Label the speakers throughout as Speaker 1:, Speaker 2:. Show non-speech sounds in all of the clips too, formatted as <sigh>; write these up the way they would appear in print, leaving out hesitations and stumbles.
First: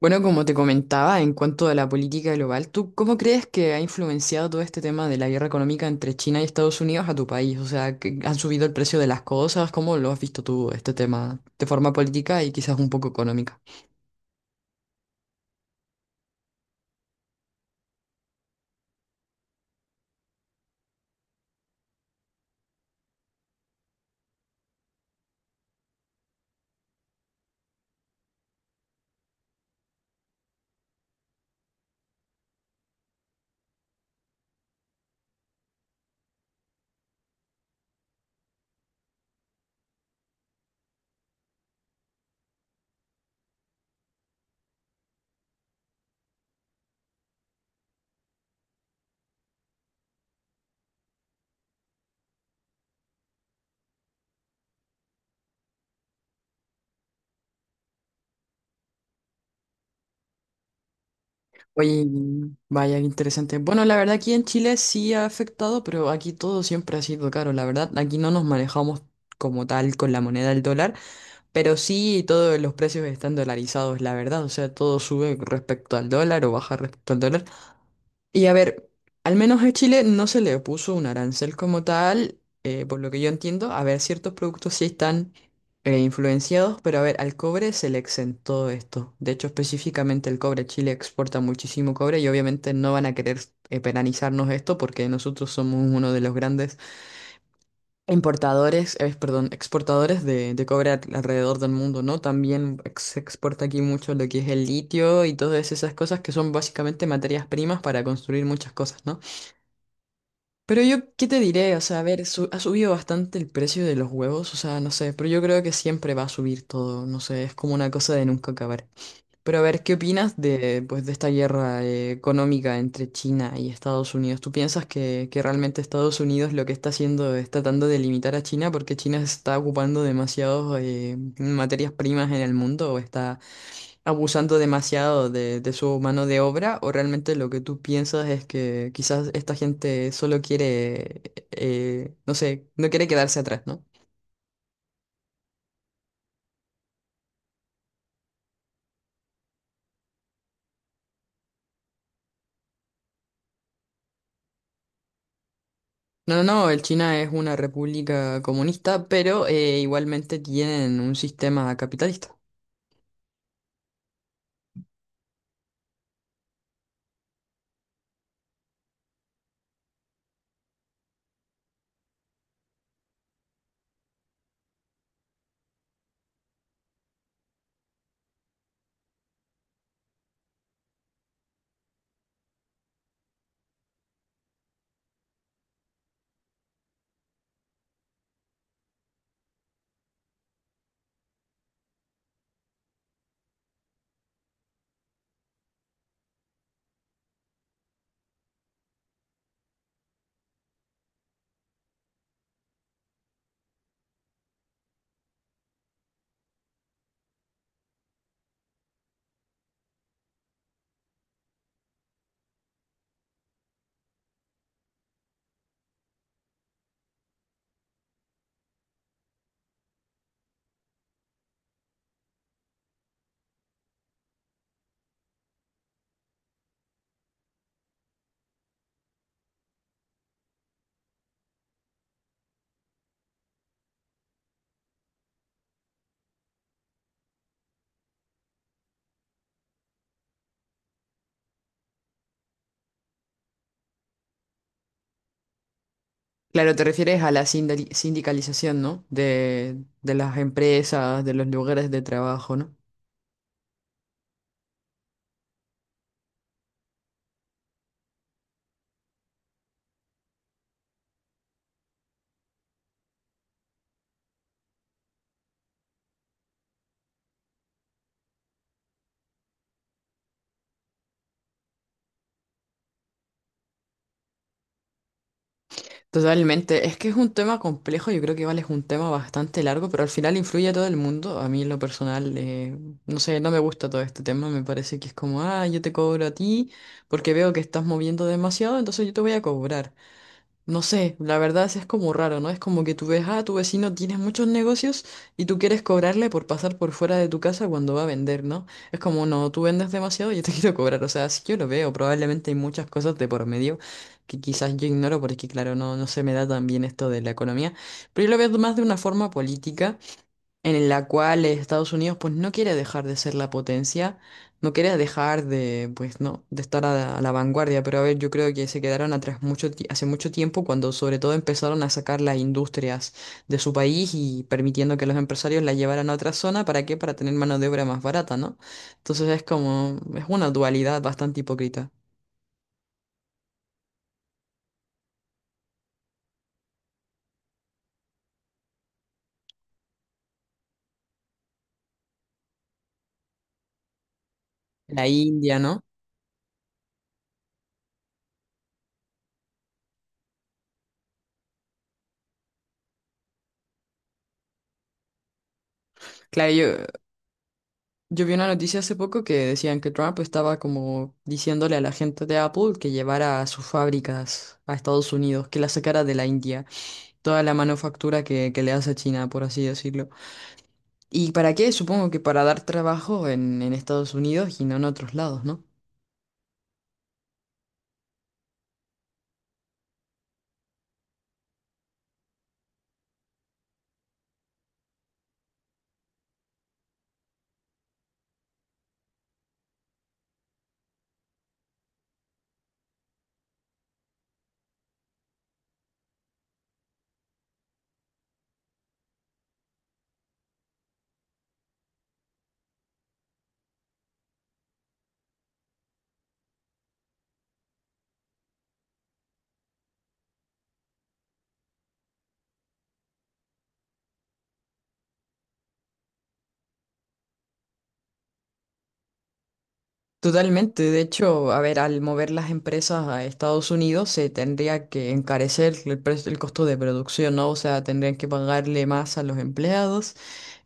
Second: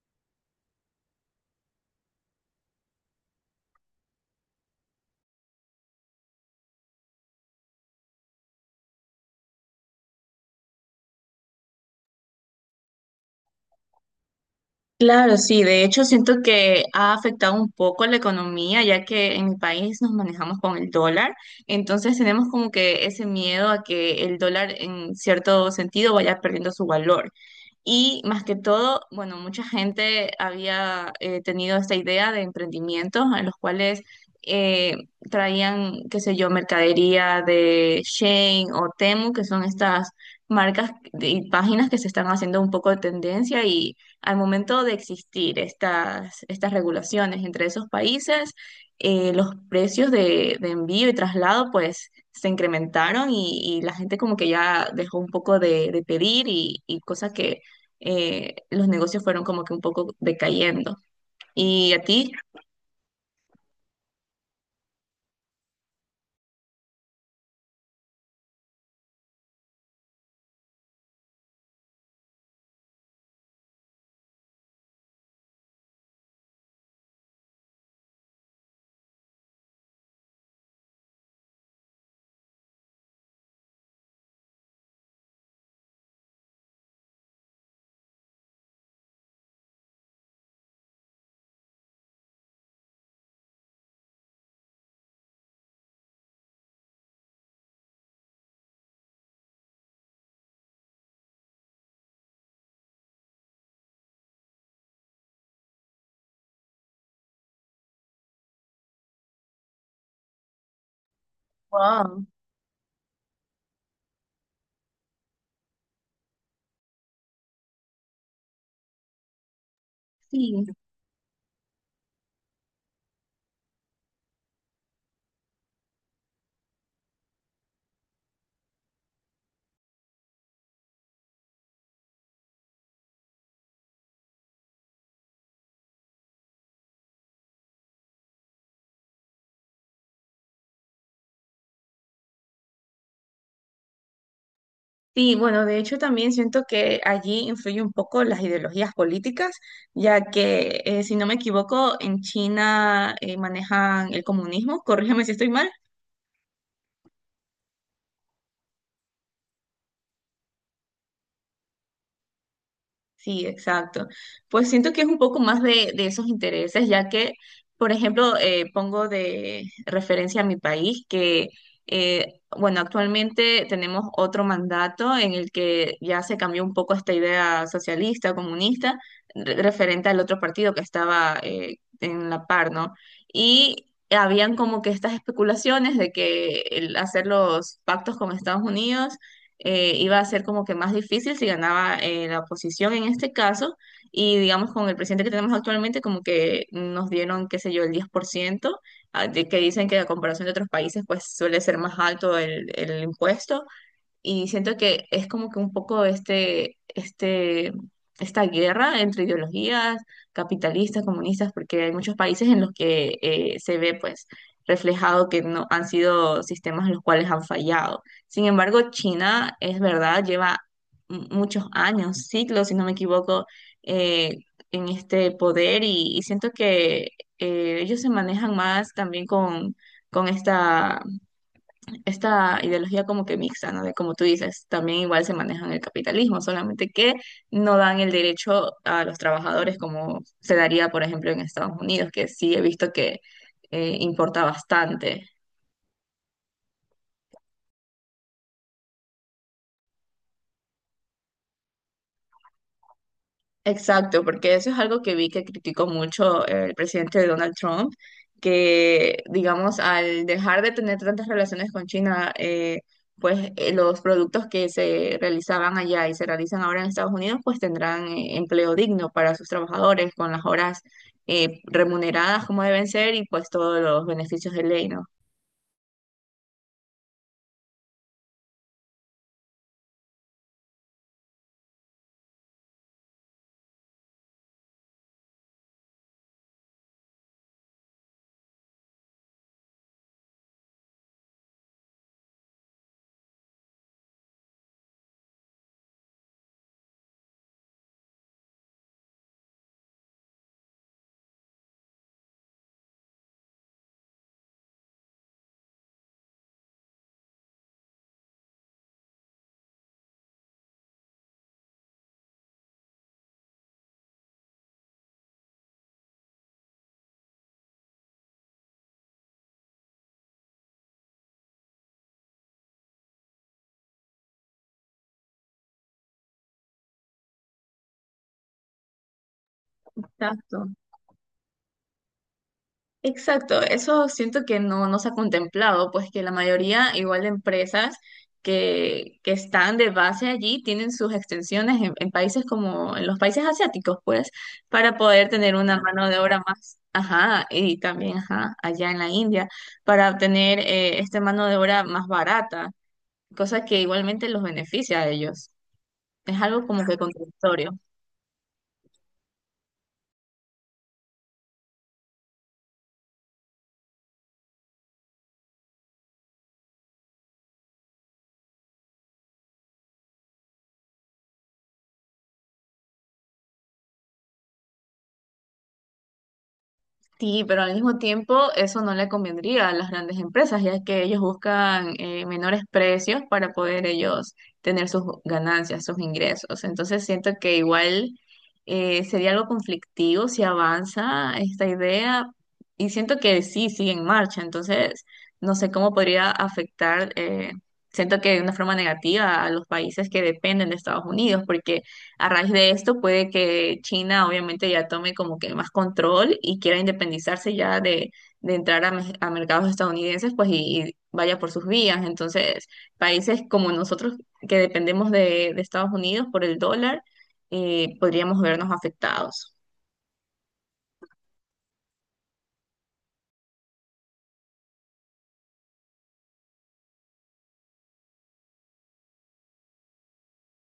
Speaker 1: Bueno, como te comentaba, en cuanto a la política global, ¿tú cómo crees que ha influenciado todo este tema de la guerra económica entre China y Estados Unidos a tu país? O sea, ¿que han subido el precio de las cosas? ¿Cómo lo has visto tú este tema de forma política y quizás un poco económica?
Speaker 2: Claro, sí, de hecho siento que ha afectado un poco la economía, ya que en mi país nos manejamos con el dólar, entonces tenemos como que ese miedo a que el dólar en cierto sentido vaya perdiendo su valor. Y más que todo, bueno, mucha gente había tenido esta idea de emprendimientos en los cuales eh, traían, qué sé yo, mercadería de Shein o Temu, que son estas marcas de- y páginas que se están haciendo un poco de tendencia y al momento de existir estas regulaciones entre esos países, los precios de envío y traslado pues se incrementaron y la gente como que ya dejó un poco de pedir y cosa que los negocios fueron como que un poco decayendo. ¿Y a
Speaker 1: Oye,
Speaker 2: ti?
Speaker 1: vaya, qué interesante. Bueno, la verdad aquí en Chile sí ha afectado, pero aquí todo siempre ha sido caro. La verdad, aquí no nos manejamos como tal con la moneda del dólar, pero sí todos los precios están dolarizados, la verdad. O sea, todo sube respecto al dólar o baja respecto al dólar. Y a ver, al menos a Chile no se le puso un arancel como tal, por lo que yo entiendo. A ver, ciertos productos sí están influenciados, pero a ver, al cobre se le exentó esto. De hecho, específicamente el cobre, Chile exporta muchísimo cobre y obviamente no van a querer penalizarnos esto porque nosotros somos uno de los grandes importadores, perdón, exportadores de cobre alrededor del mundo, ¿no? También se exporta aquí mucho lo que es el litio y todas esas cosas que son básicamente materias primas para construir muchas cosas, ¿no? Pero yo, ¿qué te diré? O sea, a ver,
Speaker 2: Wow.
Speaker 1: ha subido bastante el precio de los huevos, o sea, no sé, pero yo creo que siempre va a subir todo, no sé, es como una cosa de nunca acabar. Pero a ver, ¿qué opinas
Speaker 2: Sí,
Speaker 1: de, pues, de esta guerra económica entre China y Estados Unidos? ¿Tú piensas que realmente Estados Unidos lo que está haciendo es tratando de limitar a China porque China se está ocupando demasiados materias primas en el mundo o está abusando demasiado de su mano de obra, o realmente lo que tú piensas es que quizás esta gente solo quiere, no sé, no quiere quedarse atrás, ¿no?
Speaker 2: sí, bueno, de hecho también siento que allí influye un poco las ideologías políticas, ya que si no me equivoco, en China manejan el comunismo, <laughs> corrígeme si estoy mal.
Speaker 1: No, no, no, el China es una república comunista, pero igualmente tienen un sistema capitalista.
Speaker 2: Sí, exacto. Pues siento que es un poco más de esos intereses, ya que, por ejemplo, pongo de referencia a mi país, que, bueno, actualmente tenemos otro mandato en el que ya se cambió un poco esta idea socialista, comunista, referente al otro partido que estaba en la par, ¿no? Y habían como que estas especulaciones de que el hacer los pactos con Estados Unidos iba a ser como que más difícil si ganaba la oposición en este caso. Y digamos, con el presidente que tenemos actualmente, como que nos dieron, qué sé yo, el 10%, que dicen que a comparación de otros países, pues suele ser más alto el impuesto y siento que es como que un poco esta guerra entre ideologías capitalistas, comunistas, porque hay muchos países en los que se ve pues reflejado que no han sido sistemas en los cuales han fallado. Sin embargo, China es verdad, lleva muchos años, siglos, si no me equivoco, eh, en este poder y siento que ellos se manejan más también con esta ideología como que mixta, ¿no? De como tú dices, también igual se maneja en el capitalismo, solamente que no dan el derecho a los trabajadores como se daría, por ejemplo, en Estados Unidos, que sí he visto que importa bastante.
Speaker 1: Claro, te refieres a la sindicalización, ¿no? De las empresas, de los lugares de trabajo, ¿no?
Speaker 2: Exacto, porque eso es algo que vi que criticó mucho el presidente Donald Trump, que digamos, al dejar de tener tantas relaciones con China, los productos que se realizaban allá y se realizan ahora en Estados Unidos, pues tendrán empleo digno para sus trabajadores, con las horas remuneradas como deben ser y pues todos los beneficios de ley, ¿no?
Speaker 1: Totalmente, es que es un tema complejo, yo creo que igual es un tema bastante largo, pero al final influye a todo el mundo. A mí en lo personal, no sé, no me gusta todo este tema, me parece que es como, ah, yo te cobro a ti porque veo que estás moviendo demasiado, entonces yo te voy a cobrar. No sé, la verdad es como raro, ¿no? Es como que tú ves, ah, tu vecino tiene muchos negocios y tú quieres cobrarle por pasar por fuera de tu casa cuando va a vender, ¿no? Es como, no, tú vendes demasiado, yo te <laughs> quiero cobrar. O sea, sí yo lo veo, probablemente hay muchas cosas de por medio que quizás yo ignoro porque, claro, no, no se me da tan bien esto de la economía, pero yo lo veo más de una forma política en la cual Estados Unidos pues no quiere dejar de ser la potencia, no quiere dejar de, pues no, de estar a la vanguardia, pero a ver, yo creo que se quedaron atrás mucho hace mucho tiempo cuando sobre todo empezaron a sacar las industrias de su país y permitiendo que los empresarios la llevaran a otra zona. ¿Para qué? Para tener mano de obra más barata, ¿no? Entonces es como es una
Speaker 2: Exacto.
Speaker 1: dualidad bastante hipócrita.
Speaker 2: Exacto, eso siento que no se ha contemplado, pues que la mayoría, igual de empresas que están de base allí, tienen sus extensiones en países como en los países asiáticos, pues, para
Speaker 1: La
Speaker 2: poder tener
Speaker 1: India,
Speaker 2: una
Speaker 1: ¿no?
Speaker 2: mano de obra más, ajá, y también, ajá, allá en la India, para obtener esta mano de obra más barata, cosa que igualmente los beneficia a ellos. Es
Speaker 1: Claro,
Speaker 2: algo
Speaker 1: yo
Speaker 2: como que contradictorio.
Speaker 1: Yo vi una noticia hace poco que decían que Trump estaba como diciéndole a la gente de Apple que llevara sus fábricas a Estados Unidos, que la sacara de la India, toda la manufactura que le hace a China, por así decirlo. ¿Y para qué? Supongo que para dar trabajo en Estados Unidos y no en otros lados, ¿no?
Speaker 2: Sí, pero al mismo tiempo eso no le convendría a las grandes empresas, ya que ellos buscan menores precios para poder ellos tener sus ganancias, sus ingresos. Entonces siento que igual sería algo conflictivo si avanza esta idea y siento que sí, sigue en marcha. Entonces no sé cómo podría afectar, siento que de una forma negativa a los países que dependen de Estados Unidos, porque a raíz de esto puede que China obviamente ya tome como que más control y quiera independizarse ya de entrar a, a mercados estadounidenses, pues y vaya por sus vías. Entonces, países como nosotros que dependemos de Estados Unidos por el dólar, podríamos vernos afectados.
Speaker 1: Totalmente, de hecho, a ver, al mover las empresas a Estados Unidos se tendría que encarecer el precio, el costo de producción, ¿no? O sea, tendrían que pagarle más a los empleados,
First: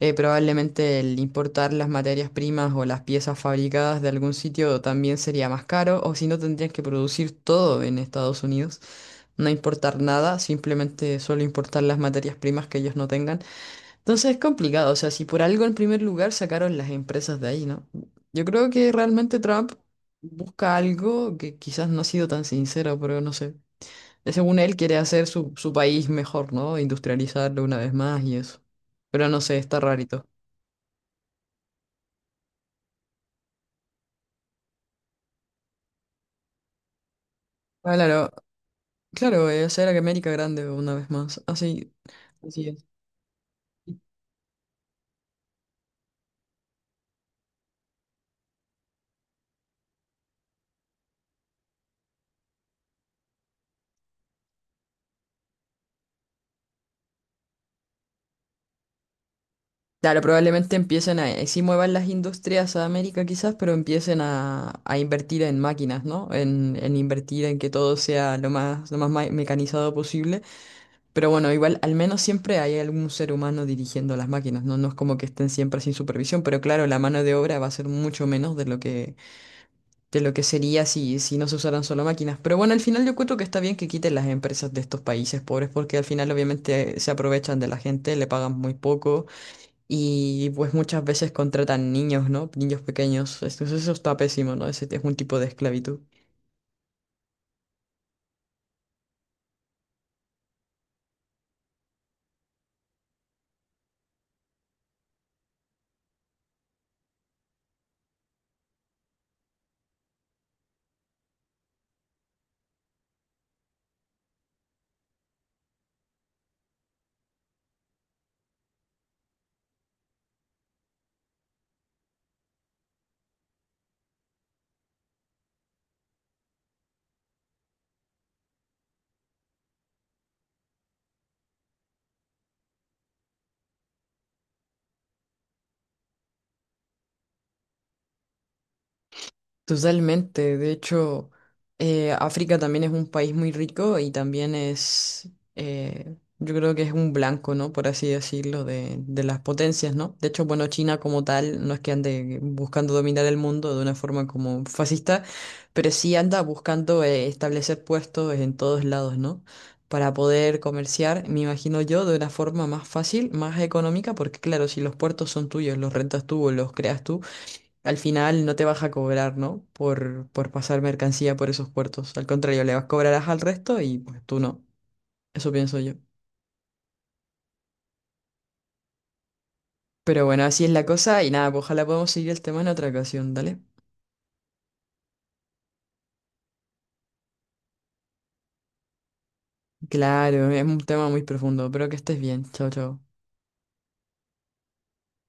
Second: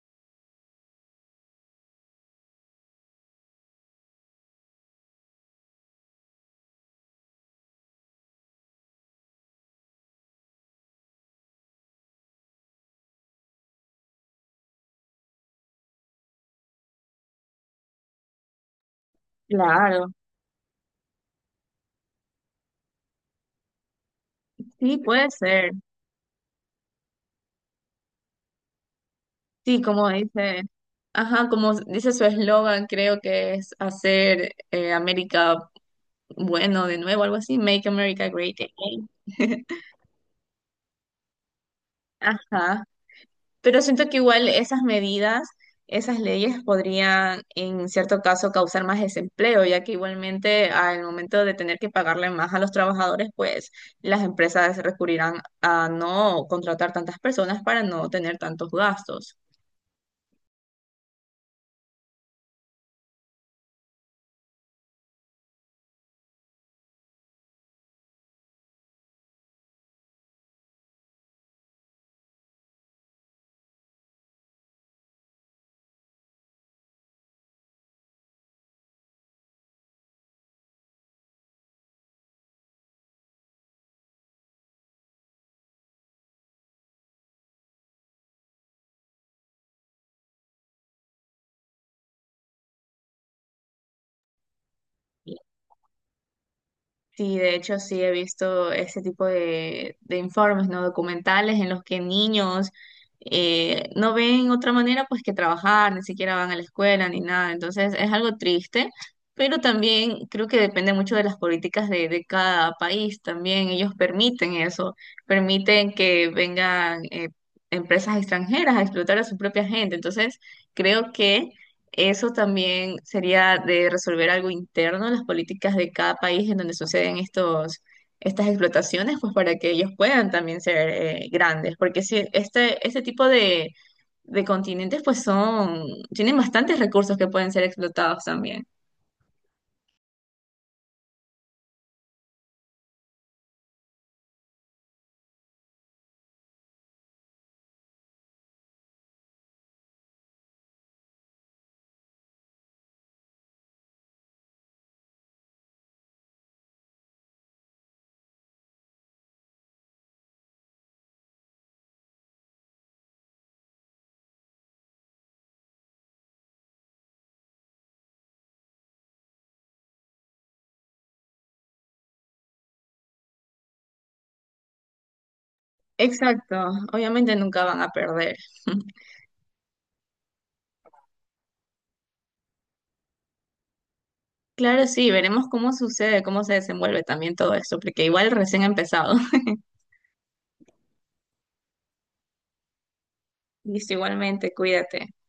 Speaker 1: probablemente el importar las materias primas o las piezas fabricadas de algún sitio también sería más caro, o si no tendrían que producir todo en Estados Unidos, no importar nada, simplemente solo importar las materias primas que ellos no tengan. Entonces es complicado, o sea, si por algo en primer lugar sacaron las empresas de ahí, ¿no? Yo creo que realmente Trump
Speaker 2: Claro,
Speaker 1: busca algo que quizás no ha sido tan sincero, pero no sé. Según él quiere
Speaker 2: sí,
Speaker 1: hacer
Speaker 2: puede
Speaker 1: su, su
Speaker 2: ser.
Speaker 1: país mejor, ¿no? Industrializarlo una vez más y eso. Pero no sé, está
Speaker 2: Sí, como
Speaker 1: rarito.
Speaker 2: dice, ajá, como dice su eslogan, creo que es hacer América bueno de nuevo, algo así, Make
Speaker 1: Ah,
Speaker 2: America
Speaker 1: claro,
Speaker 2: Great Again.
Speaker 1: claro, es
Speaker 2: <laughs>
Speaker 1: hacer a que América grande una vez más. Así, así
Speaker 2: Ajá,
Speaker 1: es.
Speaker 2: pero siento que igual esas medidas, esas leyes podrían en cierto caso causar más desempleo, ya que igualmente al momento de tener que pagarle más a los trabajadores, pues las empresas recurrirán a no contratar tantas personas para no tener tantos gastos.
Speaker 1: Claro, probablemente empiecen a, sí muevan las industrias a América quizás, pero empiecen a invertir en máquinas, ¿no? En invertir en que todo sea lo más mecanizado posible. Pero bueno, igual al menos siempre hay algún ser humano dirigiendo las máquinas, ¿no? No es como que estén siempre sin supervisión, pero claro, la mano de obra va a ser mucho menos de lo que sería si, si no se usaran solo máquinas. Pero bueno, al final yo cuento que está bien que quiten las empresas de estos países pobres, porque al final obviamente se aprovechan de la gente, le pagan muy poco. Y pues muchas veces contratan niños, ¿no? Niños pequeños. Entonces eso está pésimo, ¿no? Ese es un tipo de esclavitud.
Speaker 2: Sí, de hecho sí he visto ese tipo de informes, ¿no? Documentales en los que niños no ven otra manera pues que trabajar, ni siquiera van a la escuela ni nada. Entonces es algo triste, pero también creo que depende mucho de las políticas de cada país también. Ellos permiten eso, permiten que vengan empresas extranjeras a explotar a su propia gente. Entonces creo que eso también sería de resolver algo interno en las políticas de cada país en donde suceden estas explotaciones, pues para que ellos puedan también ser grandes, porque si este tipo de continentes pues son, tienen bastantes recursos que pueden ser explotados también.
Speaker 1: Totalmente, de hecho, África también es un país muy rico y también es, yo creo que es un blanco, ¿no? Por así decirlo, de las potencias, ¿no? De hecho, bueno, China como tal no es que ande buscando dominar el mundo de una forma como fascista, pero sí anda buscando establecer puestos en todos lados, ¿no? Para poder comerciar, me imagino yo, de una forma más fácil, más económica, porque claro, si los puertos son tuyos, los rentas tú o los creas tú, al final no te vas a cobrar, ¿no? Por pasar mercancía por esos puertos. Al contrario, le vas cobrarás al resto y pues tú no. Eso pienso yo.
Speaker 2: Exacto, obviamente nunca van a perder. <laughs>
Speaker 1: Pero bueno, así es la cosa y nada, pues ojalá podamos seguir el tema en otra ocasión, ¿dale?
Speaker 2: Claro, sí, veremos cómo sucede, cómo se desenvuelve también todo esto, porque igual recién ha empezado. <laughs>
Speaker 1: Claro, es un tema muy profundo, pero que estés bien. Chao, chao.
Speaker 2: Listo, igualmente, cuídate.